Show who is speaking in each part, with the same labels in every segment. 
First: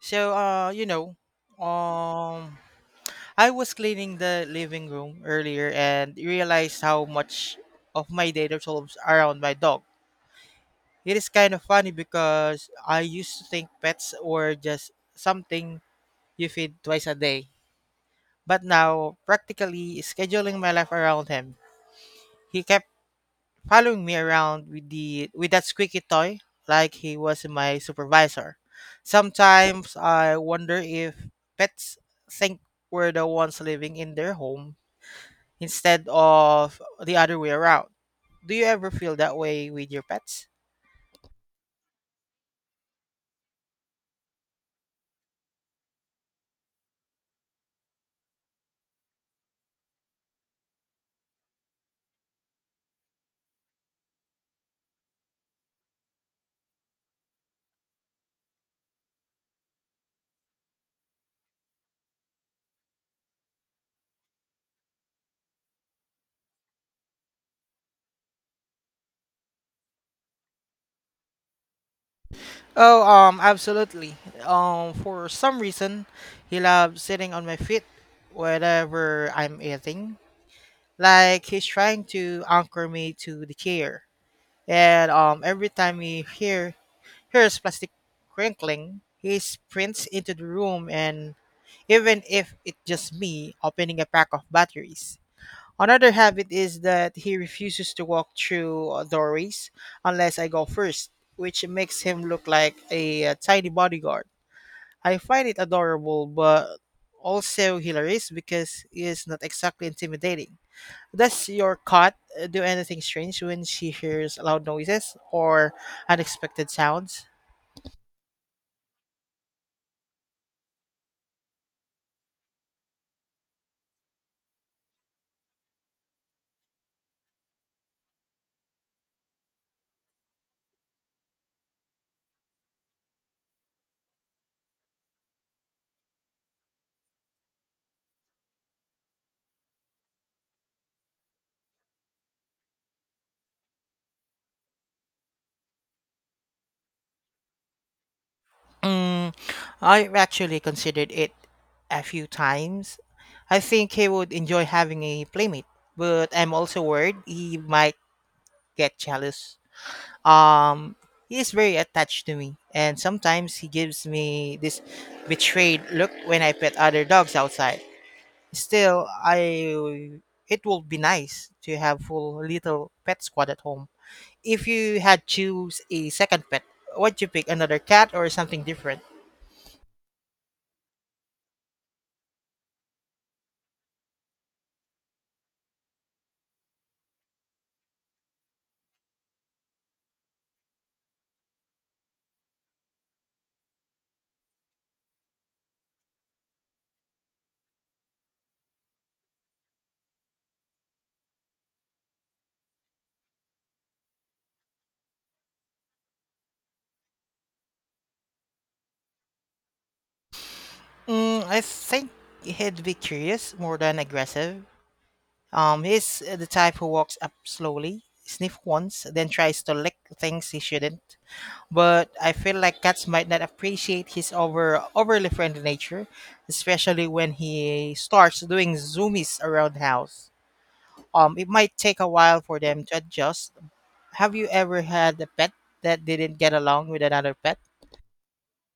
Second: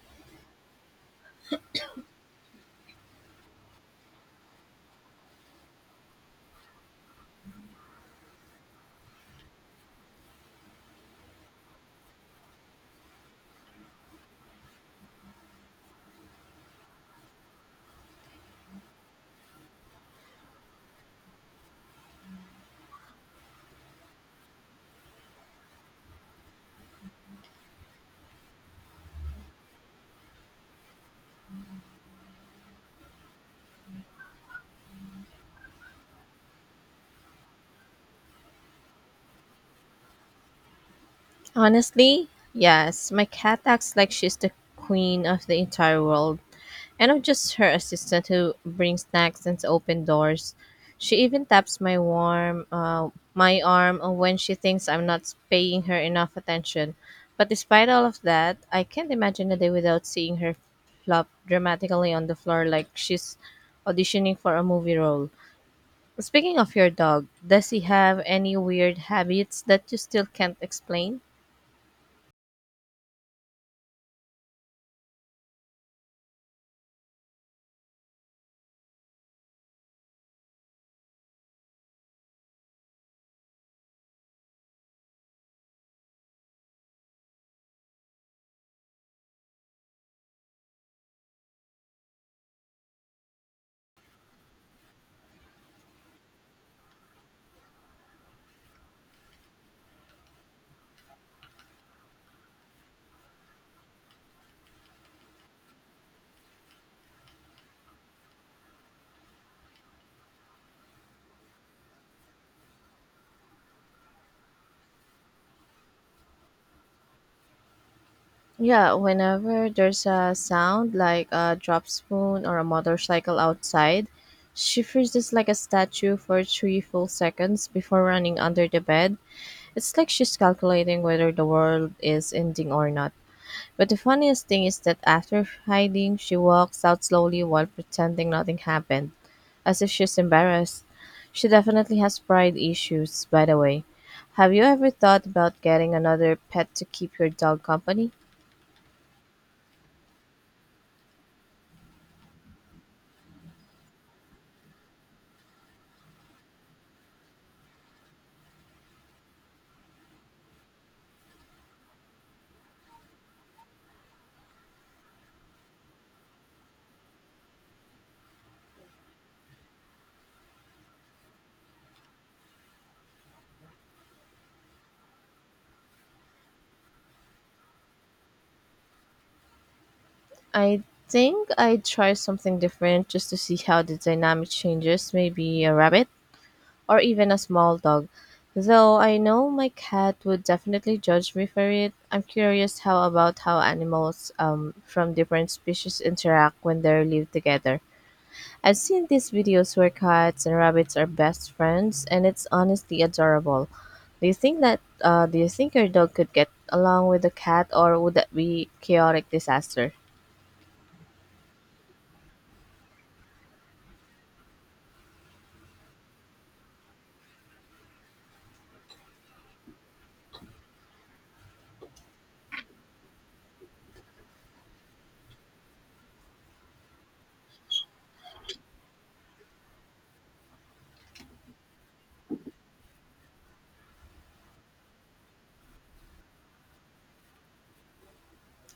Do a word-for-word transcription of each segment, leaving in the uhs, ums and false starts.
Speaker 1: So, uh, you know, um, I was cleaning the living room earlier and realized how much of my day revolves around my dog. It is kind of funny because I used to think pets were just something you feed twice a day, but now practically scheduling my life around him. He kept following me around with the with that squeaky toy like he was my supervisor. Sometimes I wonder if pets think we're the ones living in their home instead of the other way around. Do you ever feel that way with your pets?
Speaker 2: Honestly, yes. My cat acts like she's the queen of the entire world, and I'm just her assistant who brings snacks and open doors. She even taps my warm, uh, my arm when she thinks I'm not paying her enough attention. But despite all of that, I can't imagine a day without seeing her flop dramatically on the floor like she's auditioning for a movie role. Speaking of your dog, does he have any weird habits that you still can't explain?
Speaker 1: Oh, um, absolutely. Um, for some reason, he loves sitting on my feet whenever I'm eating. Like he's trying to anchor me to the chair. And um, every time he hear hears plastic crinkling, he sprints into the room. And even if it's just me opening a pack of batteries. Another habit is that he refuses to walk through uh, doorways unless I go first, which makes him look like a, uh tiny bodyguard. I find it adorable, but also hilarious because it is not exactly intimidating. Does your cat uh, do anything strange when she hears loud noises or unexpected sounds?
Speaker 2: Yeah, whenever there's a sound like a drop spoon or a motorcycle outside, she freezes like a statue for three full seconds before running under the bed. It's like she's calculating whether the world is ending or not. But the funniest thing is that after hiding, she walks out slowly while pretending nothing happened, as if she's embarrassed. She definitely has pride issues, by the way. Have you ever thought about getting another pet to keep your dog company?
Speaker 1: Mm, I've actually considered it a few times. I think he would enjoy having a playmate, but I'm also worried he might get jealous. Um, he is very attached to me, and sometimes he gives me this betrayed look when I pet other dogs outside. Still, I It would be nice to have full little pet squad at home. If you had choose a second pet, would you pick another cat or something different?
Speaker 2: I think I'd try something different just to see how the dynamic changes, maybe a rabbit or even a small dog. Though I know my cat would definitely judge me for it, I'm curious how about how animals um, from different species interact when they live together. I've seen these videos where cats and rabbits are best friends, and it's honestly adorable. Do you think that uh, do you think your dog could get along with the cat, or would that be chaotic disaster?
Speaker 1: Mm, I think he'd be curious more than aggressive. Um, he's uh, the type who walks up slowly, sniff once, then tries to lick things he shouldn't. But I feel like cats might not appreciate his over overly friendly nature, especially when he starts doing zoomies around the house. Um, it might take a while for them to adjust. Have you ever had a pet that didn't get along with another pet?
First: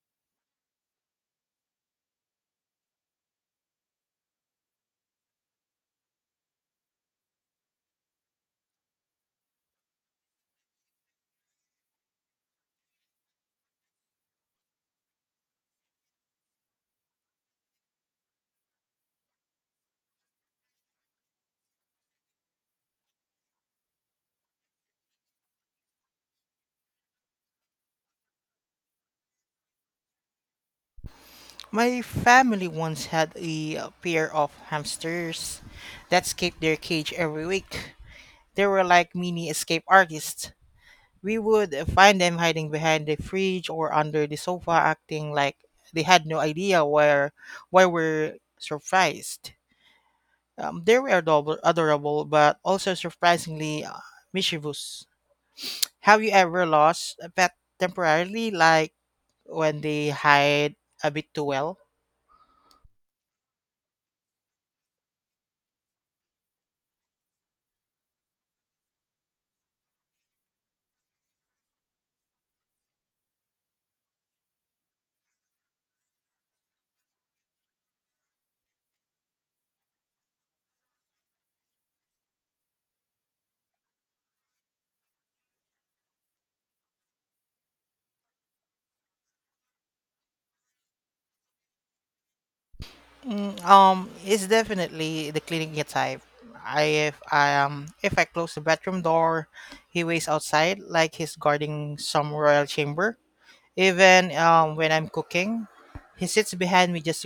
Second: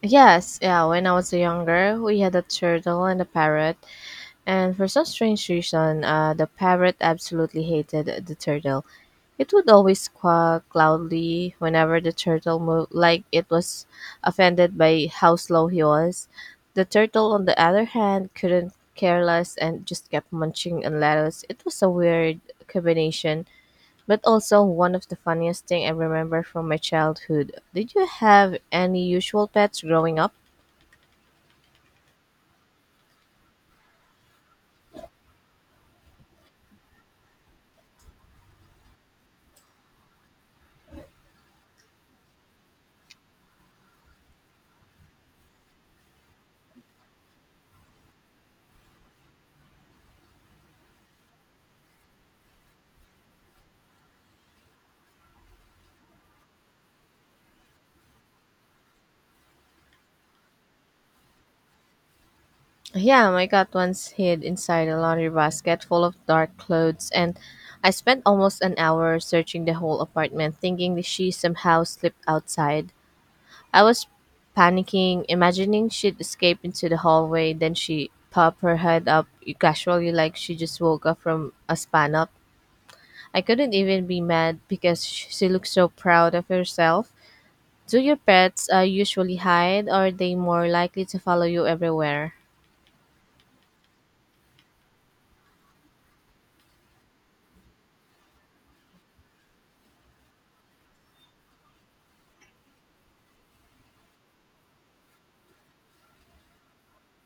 Speaker 2: Yes, yeah, when I was younger, we had a turtle and a parrot, and for some strange reason, uh, the parrot absolutely hated the turtle. It would always quack loudly whenever the turtle moved, like it was offended by how slow he was. The turtle, on the other hand, couldn't care less and just kept munching on lettuce. It was a weird combination, but also one of the funniest thing I remember from my childhood. Did you have any usual pets growing up?
Speaker 1: My family once had a uh, pair of hamsters that escaped their cage every week. They were like mini escape artists. We would uh, find them hiding behind the fridge or under the sofa, acting like they had no idea where why we're surprised. Um, they were adorable, adorable, but also surprisingly uh, mischievous. Have you ever lost a pet temporarily, like when they hide a bit too well?
Speaker 2: Yeah, my cat once hid inside a laundry basket full of dark clothes, and I spent almost an hour searching the whole apartment, thinking that she somehow slipped outside. I was panicking, imagining she'd escape into the hallway, then she popped her head up casually like she just woke up from a span up. I couldn't even be mad because sh- she looked so proud of herself. Do your pets uh, usually hide, or are they more likely to follow you everywhere?
Speaker 1: Um, it's definitely the cleaning type. I if I um if I close the bathroom door, he waits outside like he's guarding some royal chamber. Even um when I'm cooking, he sits behind me just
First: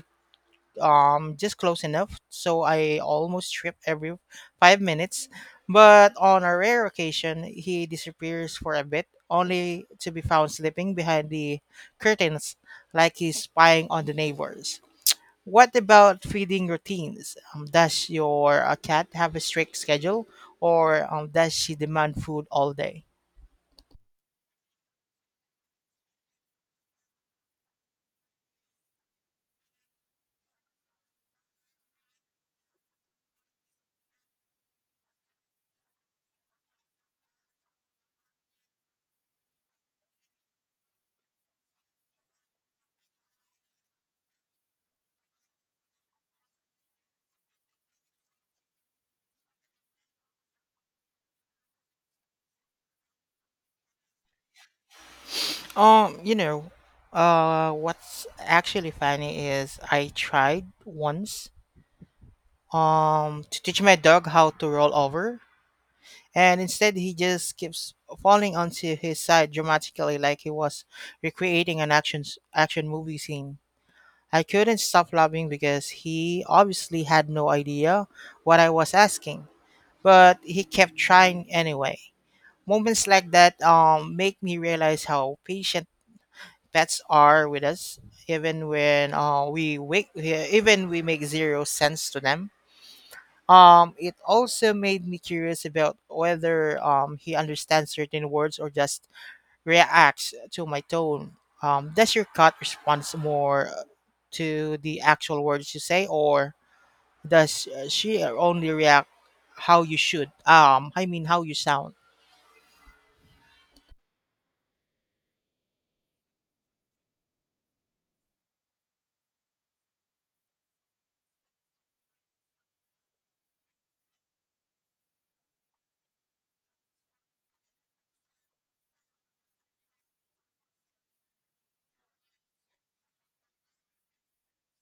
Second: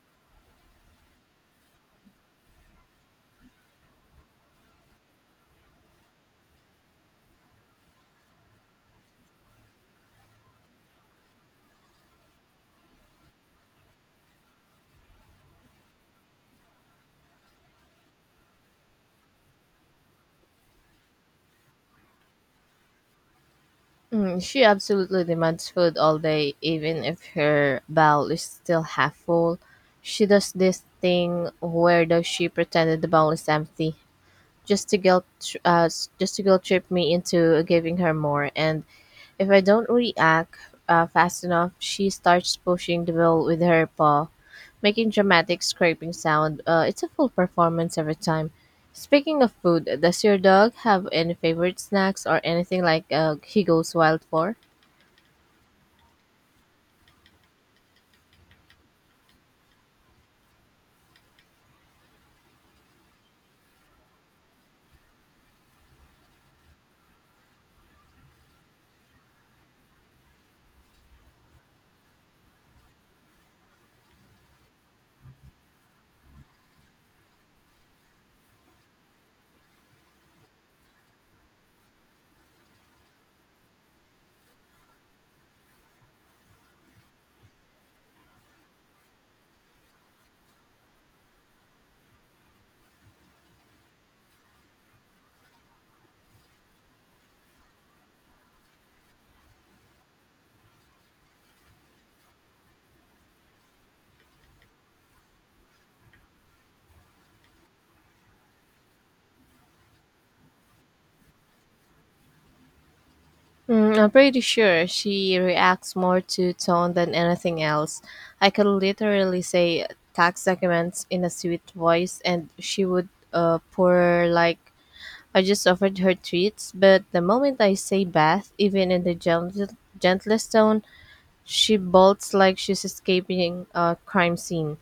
Speaker 1: um just close enough so I almost trip every five minutes. But on a rare occasion, he disappears for a bit, only to be found sleeping behind the curtains like he's spying on the neighbors. What about feeding routines? Um, does your uh, cat have a strict schedule, or um, does she demand food all day?
Speaker 2: Mm, she absolutely demands food all day, even if her bowl is still half full. She does this thing where does she pretended the bowl is empty, just to guilt, tr- uh, s- just to guilt trip me into giving her more. And if I don't react uh, fast enough, she starts pushing the bowl with her paw, making dramatic scraping sound. Uh, it's a full performance every time. Speaking of food, does your dog have any favorite snacks or anything like uh, he goes wild for?
Speaker 1: Um, you know, uh, what's actually funny is I tried once um to teach my dog how to roll over, and instead he just keeps falling onto his side dramatically, like he was recreating an action action movie scene. I couldn't stop laughing because he obviously had no idea what I was asking, but he kept trying anyway. Moments like that um, make me realize how patient pets are with us, even when uh, we wake, yeah, even we make zero sense to them. Um, it also made me curious about whether um, he understands certain words or just reacts to my tone. Um, does your cat respond more to the actual words you say, or does uh, she only react how you should? Um, I mean, how you sound?
Speaker 2: Mm, I'm pretty sure she reacts more to tone than anything else. I could literally say tax documents in a sweet voice, and she would uh, pour like I just offered her treats. But the moment I say bath, even in the gentle, gentlest tone, she bolts like she's escaping a crime scene.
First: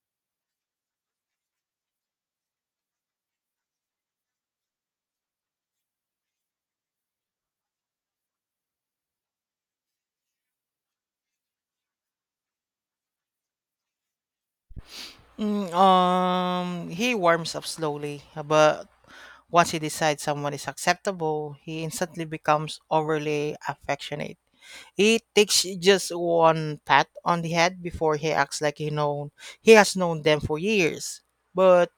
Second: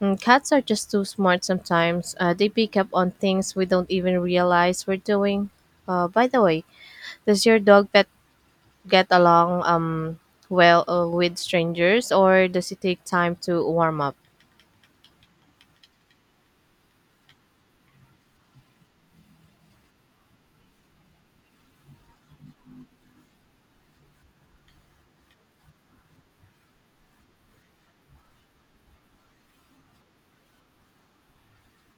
Speaker 2: Mm, cats are just too smart sometimes. Uh, they pick up on things we don't even realize we're doing. Uh, by the way, does your dog pet get along um well uh, with strangers or does it take time to warm up?
Speaker 1: Mm, um, he warms up slowly, but once he decides someone is acceptable, he instantly becomes overly affectionate. He takes just one pat on the head before he acts like he known he has known them for years. But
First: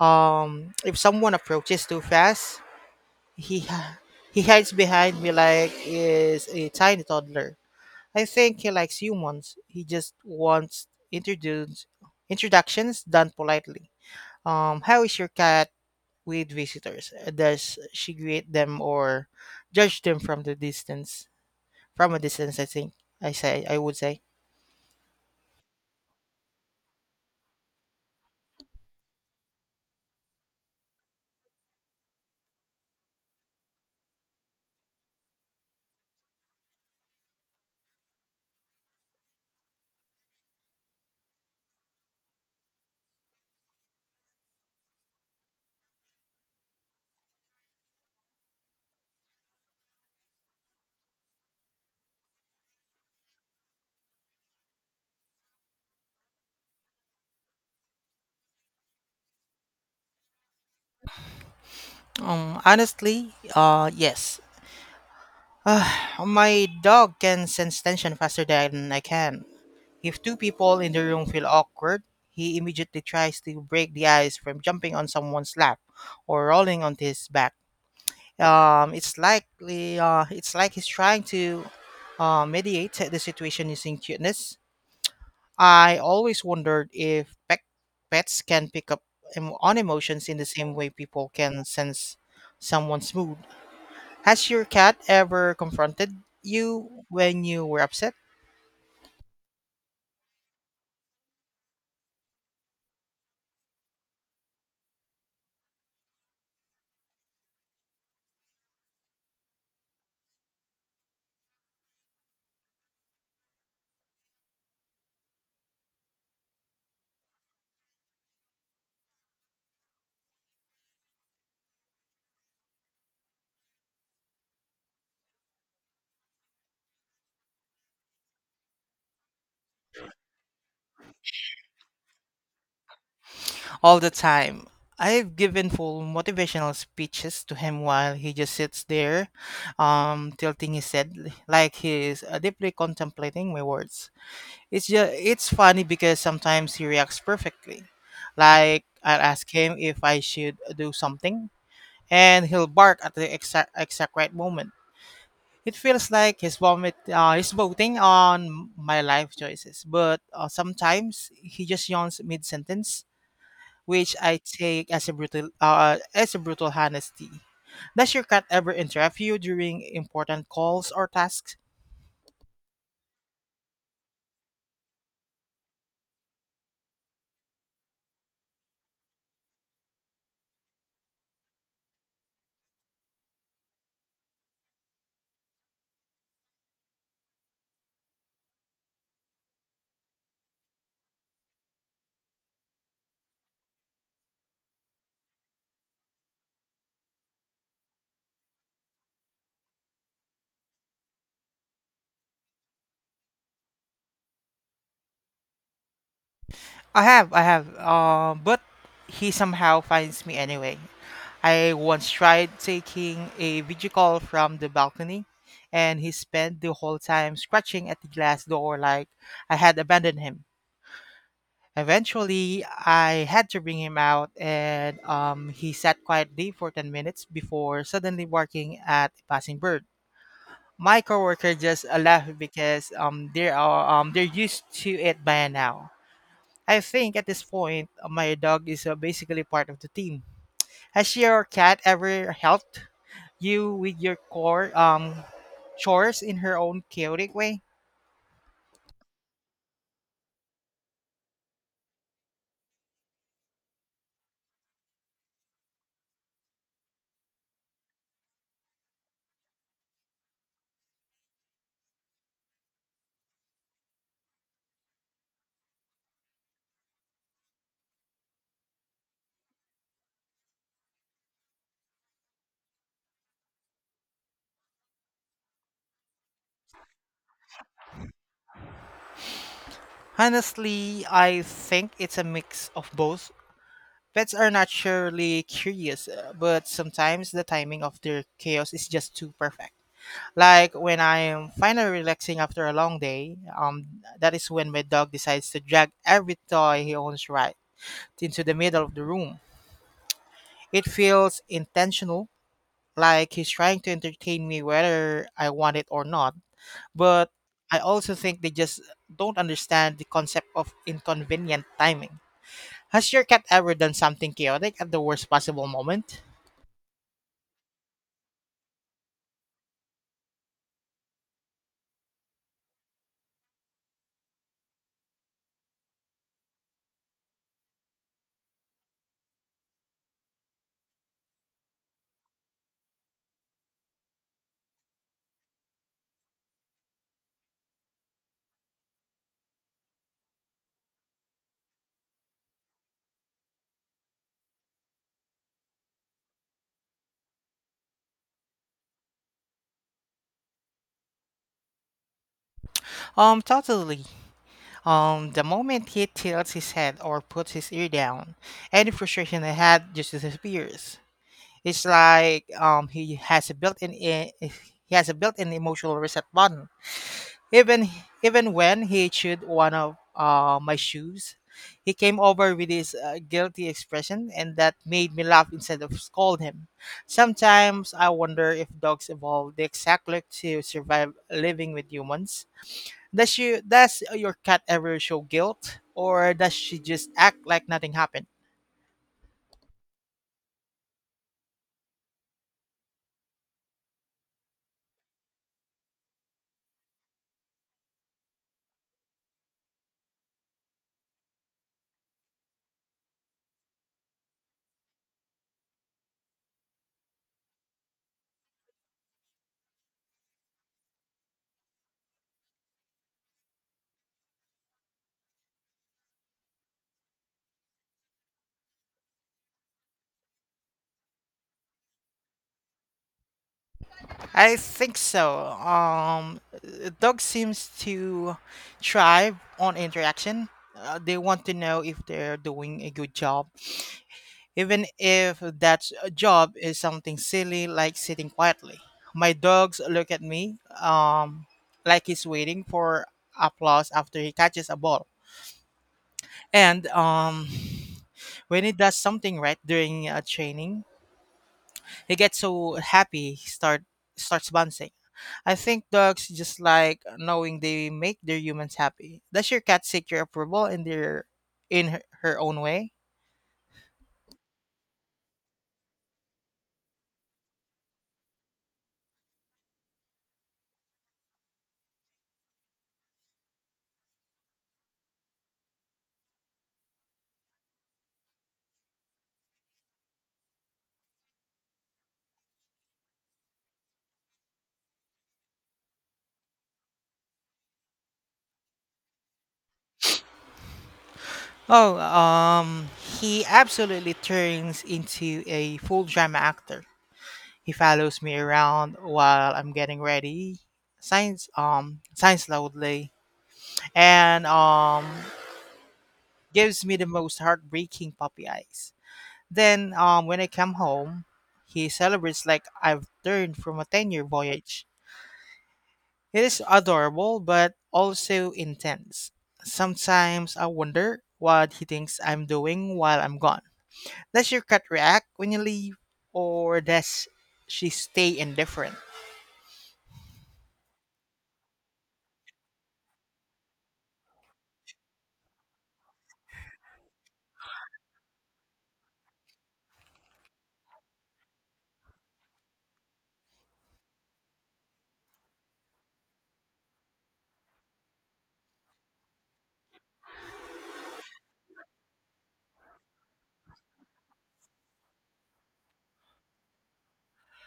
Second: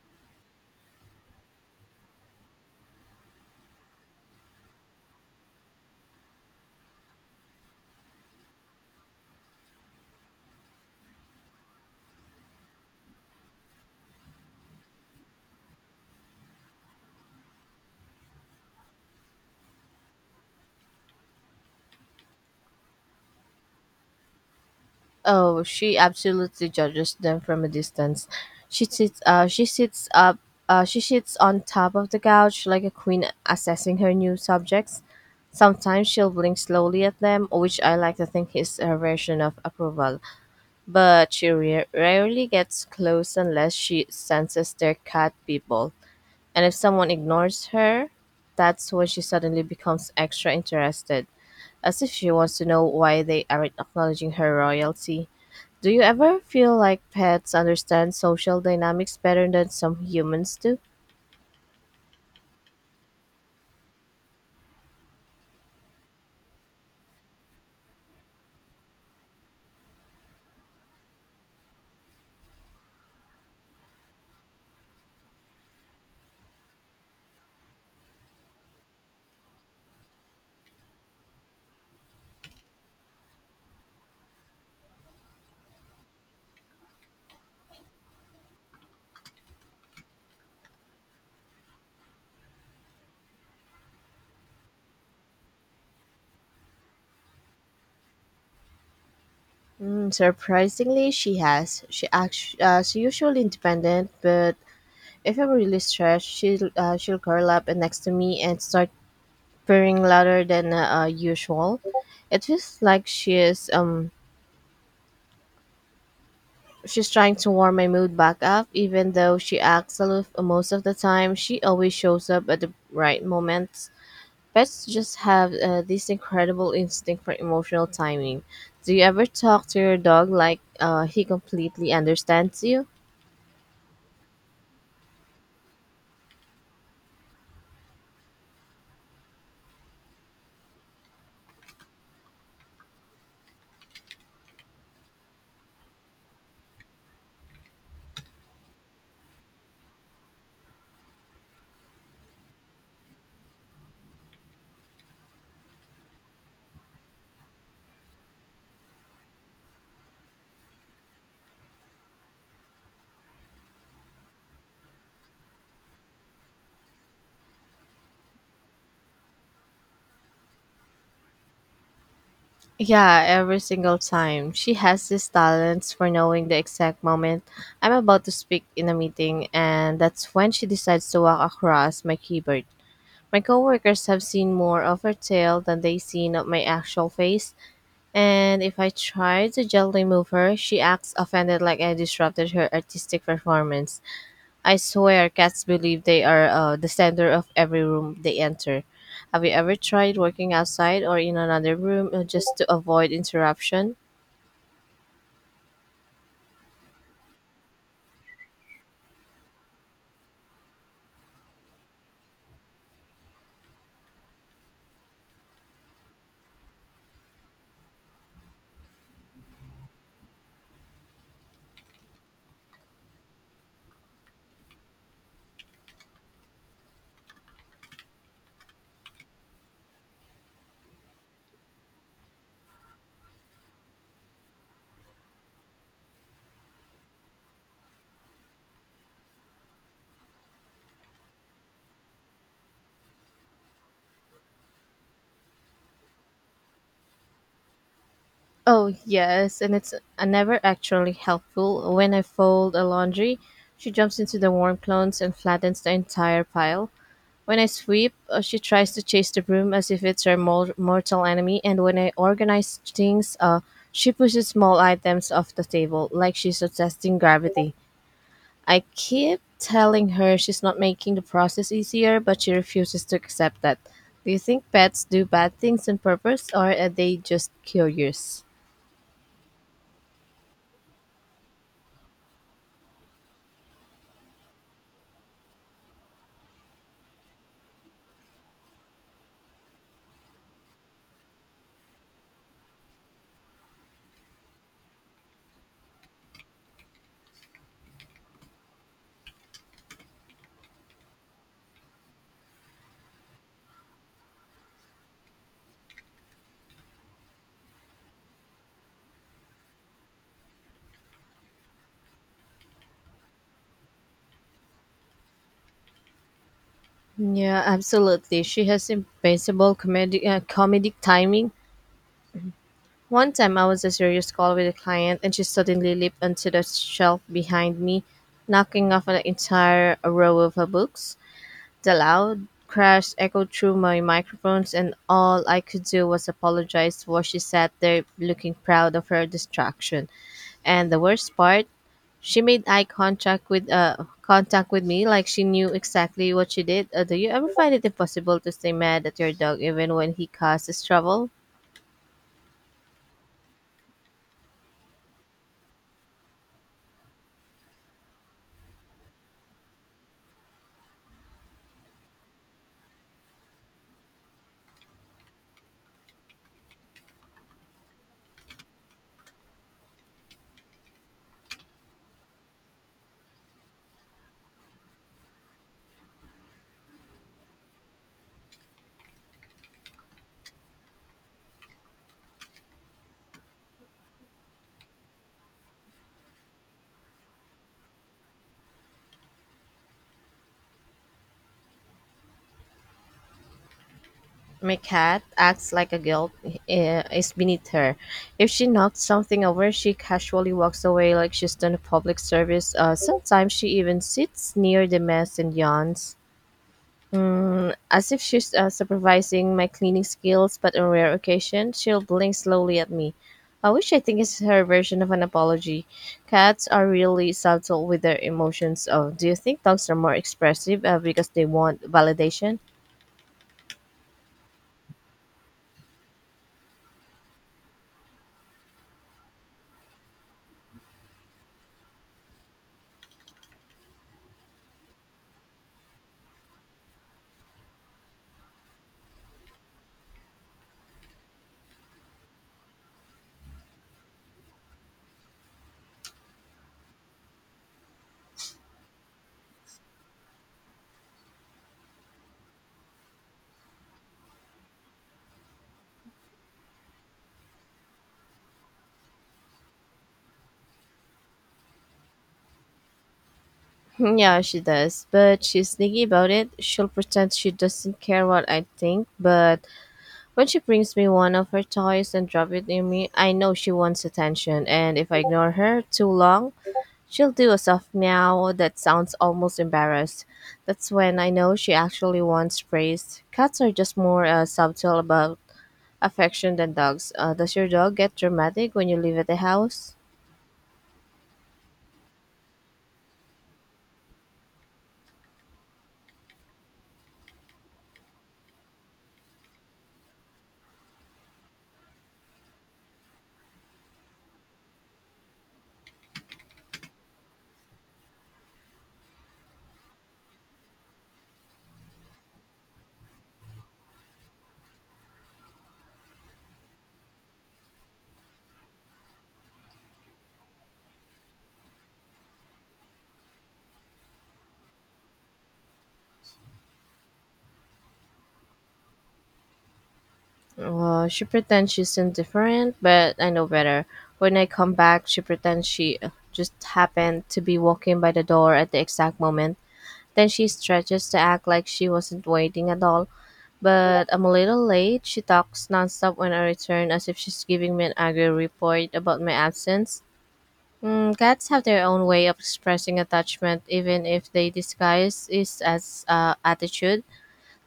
Speaker 1: um, if someone approaches too fast, he hi- he hides behind me like is a tiny toddler. I think he likes humans. He just wants introduce introductions done politely. Um, how is your cat with visitors? Uh, Does she greet them or judge them from the distance? From a distance, I think I say I would say.
Speaker 2: Oh, she absolutely judges them from a distance. She sits uh she sits up uh she sits on top of the couch like a queen assessing her new subjects. Sometimes she'll blink slowly at them, which I like to think is her version of approval. But she re- rarely gets close unless she senses they're cat people. And if someone ignores her, that's when she suddenly becomes extra interested, as if she wants to know why they aren't acknowledging her royalty. Do you ever feel like pets understand social dynamics better than some humans do?
Speaker 1: Um, honestly, uh, yes. Uh, my dog can sense tension faster than I can. If two people in the room feel awkward, he immediately tries to break the ice from jumping on someone's lap or rolling onto his back. Um, it's likely uh, it's like he's trying to uh, mediate the situation using cuteness. I always wondered if pet, pets can pick up em- on emotions in the same way people can sense someone's mood. Has your cat ever confronted you when you were upset?
Speaker 2: Mm, surprisingly, she has. She act- uh, she's usually independent, but if I'm really stressed, she'll, uh, she'll curl up and next to me and start purring louder than uh, usual. It feels like she is um She's trying to warm my mood back up, even though she acts aloof most of the time. She always shows up at the right moments. Pets just have uh, this incredible instinct for emotional timing. Do you ever talk to your dog like uh, he completely understands you?
Speaker 1: All the time. I've given full motivational speeches to him while he just sits there, um, tilting his head like he's uh, deeply contemplating my words. It's just it's funny because sometimes he reacts perfectly. Like I'll ask him if I should do something and he'll bark at the exact exact right moment. It feels like he's vomit uh, he's voting on my life choices, but uh, sometimes he just yawns mid sentence, which I take as a brutal uh, as a brutal honesty. Does your cat ever interrupt you during important calls or tasks?
Speaker 2: Yeah, every single time. She has this talent for knowing the exact moment I'm about to speak in a meeting, and that's when she decides to walk across my keyboard. My coworkers have seen more of her tail than they seen of my actual face, and if I try to gently move her, she acts offended like I disrupted her artistic performance. I swear cats believe they are uh, the center of every room they enter. Have you ever tried working outside or in another room uh, just to avoid interruption?
Speaker 1: I have, I have, uh, but he somehow finds me anyway. I once tried taking a video call from the balcony, and he spent the whole time scratching at the glass door like I had abandoned him. Eventually, I had to bring him out, and um, he sat quietly for ten minutes before suddenly barking at a passing bird. My coworker just uh, laughed because um, they are um, they're used to it by now. I think at this point, uh, my dog is uh, basically part of the team. Has your cat ever helped you with your core um chores in her own chaotic way?
Speaker 2: Oh, yes, and it's uh, never actually helpful. When I fold a laundry, she jumps into the warm clones and flattens the entire pile. When I sweep, uh, she tries to chase the broom as if it's her mor- mortal enemy, and when I organize things, uh, she pushes small items off the table like she's testing gravity. I keep telling her she's not making the process easier, but she refuses to accept that. Do you think pets do bad things on purpose, or are they just curious?
Speaker 1: Honestly, I think it's a mix of both. Pets are naturally curious, uh, but sometimes the timing of their chaos is just too perfect. Like when I am finally relaxing after a long day, um, that is when my dog decides to drag every toy he owns right into the middle of the room. It feels intentional, like he's trying to entertain me whether I want it or not. But I also think they just don't understand the concept of inconvenient timing. Has your cat ever done something chaotic at the worst possible moment?
Speaker 2: Yeah, absolutely. She has impeccable comedic, uh, comedic timing. One time I was a serious call with a client and she suddenly leaped onto the shelf behind me, knocking off an entire row of her books. The loud crash echoed through my microphones and all I could do was apologize while she sat there looking proud of her distraction. And the worst part, she made eye contact with uh contact with me like she knew exactly what she did. Uh, do you ever find it impossible to stay mad at your dog even when he causes trouble?
Speaker 1: Um, totally. Um, the moment he tilts his head or puts his ear down, any frustration I had just disappears. It's like um, he has a built-in e- he has a built-in emotional reset button. Even Even when he chewed one of uh, my shoes, he came over with his uh, guilty expression, and that made me laugh instead of scold him. Sometimes I wonder if dogs evolved exactly to survive living with humans. Does you does your cat ever show guilt or does she just act like nothing happened?
Speaker 2: My cat acts like a guilt eh, is beneath her. If she knocks something over, she casually walks away like she's done a public service. Uh, sometimes she even sits near the mess and yawns, mm, as if she's uh, supervising my cleaning skills. But on rare occasions, she'll blink slowly at me. I wish I think it's her version of an apology. Cats are really subtle with their emotions. Oh, do you think dogs are more expressive uh, because they want validation?
Speaker 1: I think so. Um, dog seems to thrive on interaction. Uh, they want to know if they're doing a good job, even if that job is something silly like sitting quietly. My dogs look at me um, like he's waiting for applause after he catches a ball. And um, when he does something right during a training, he gets so happy, he start starts bouncing. I think dogs just like knowing they make their humans happy. Does your cat seek your approval in their in her, her own way?
Speaker 2: Yeah, she does, but she's sneaky about it. She'll pretend she doesn't care what I think, but when she brings me one of her toys and drop it near me, I know she wants attention. And if I ignore her too long, she'll do a soft meow that sounds almost embarrassed. That's when I know she actually wants praise. Cats are just more uh, subtle about affection than dogs. Uh, does your dog get dramatic when you live at the house?
Speaker 1: Oh, um, he absolutely turns into a full drama actor. He follows me around while I'm getting ready, signs um signs loudly, and um gives me the most heartbreaking puppy eyes. Then, um, when I come home, he celebrates like I've returned from a ten year voyage. It is adorable, but also intense. Sometimes I wonder what he thinks I'm doing while I'm gone. Does your cat react when you leave, or does she stay indifferent?
Speaker 2: Well, she pretends she's indifferent, but I know better. When I come back, she pretends she uh, just happened to be walking by the door at the exact moment. Then she stretches to act like she wasn't waiting at all. But I'm a little late. She talks nonstop when I return, as if she's giving me an angry report about my absence. Mm, cats have their own way of expressing attachment, even if they disguise it as uh, attitude.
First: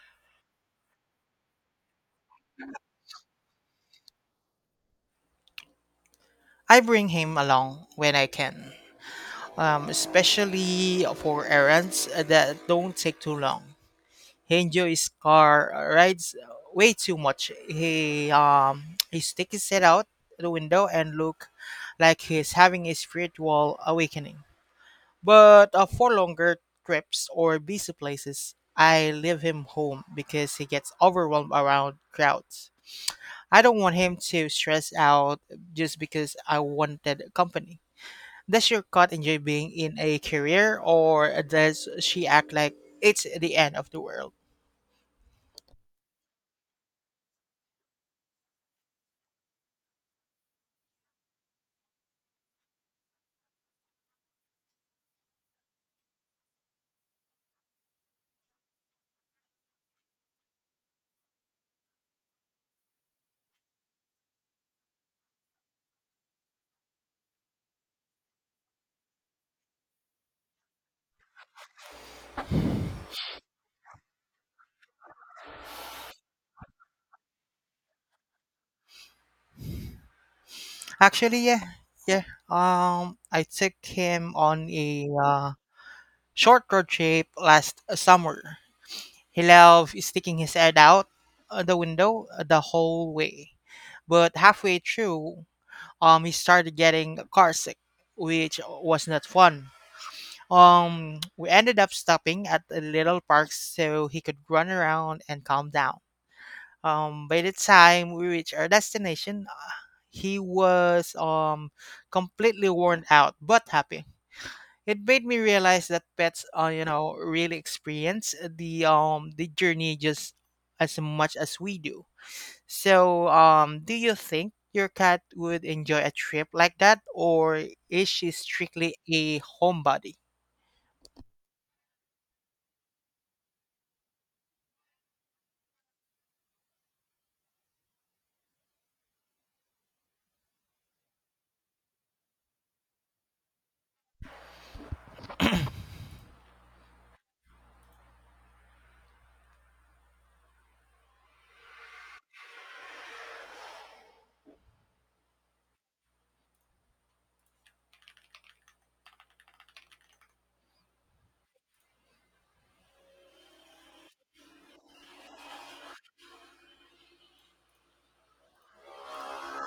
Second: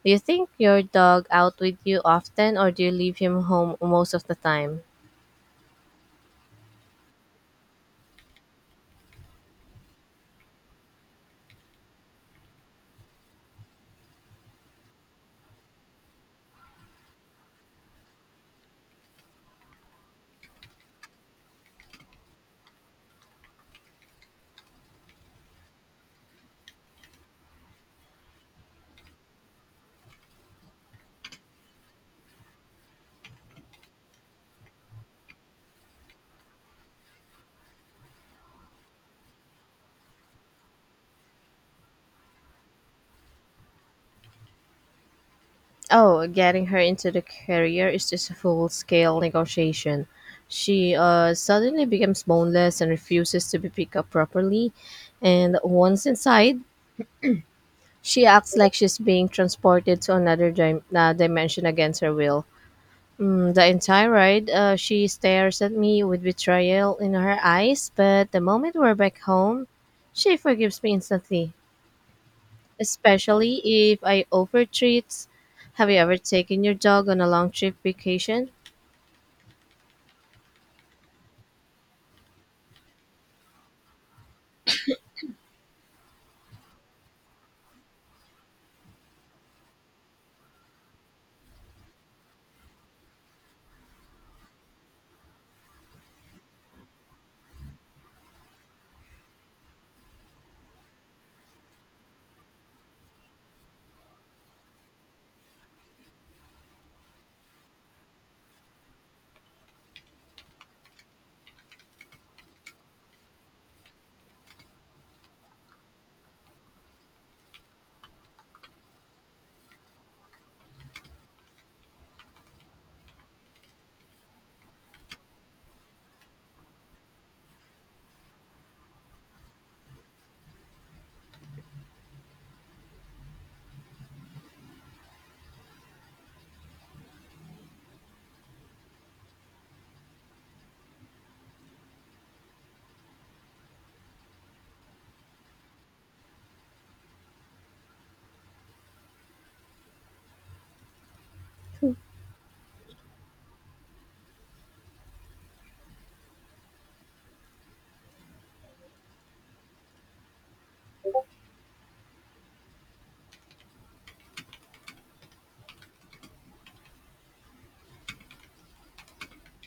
Speaker 2: Do you think your dog out with you often or do you leave him home most of the time?
Speaker 1: I bring him along when I can, um, especially for errands that don't take too long. He enjoys car uh, rides way too much. He um he sticks his head out the window and look like he's having a spiritual awakening. But uh, for longer trips or busy places, I leave him home because he gets overwhelmed around crowds. I don't want him to stress out just because I wanted company. Does your cat enjoy being in a career or does she act like it's the end of the world?
Speaker 2: Oh, getting her into the career is just a full scale negotiation. She uh, suddenly becomes boneless and refuses to be picked up properly. And once inside, she acts like she's being transported to another dim- uh, dimension against her will. Mm, the entire ride, uh, she stares at me with betrayal in her eyes, but the moment we're back home, she forgives me instantly, especially if I over treats. Have you ever taken your dog on a long trip vacation?
Speaker 1: Actually, yeah, yeah. Um, I took him on a uh, short road trip last summer. He loved sticking his head out uh, the window uh, the whole way, but halfway through, um, he started getting carsick, which was not fun. Um, we ended up stopping at a little park so he could run around and calm down. Um, by the time we reached our destination, uh, he was um, completely worn out but happy. It made me realize that pets, uh, you know, really experience the um the journey just as much as we do. So, um, do you think your cat would enjoy a trip like that, or is she strictly a homebody?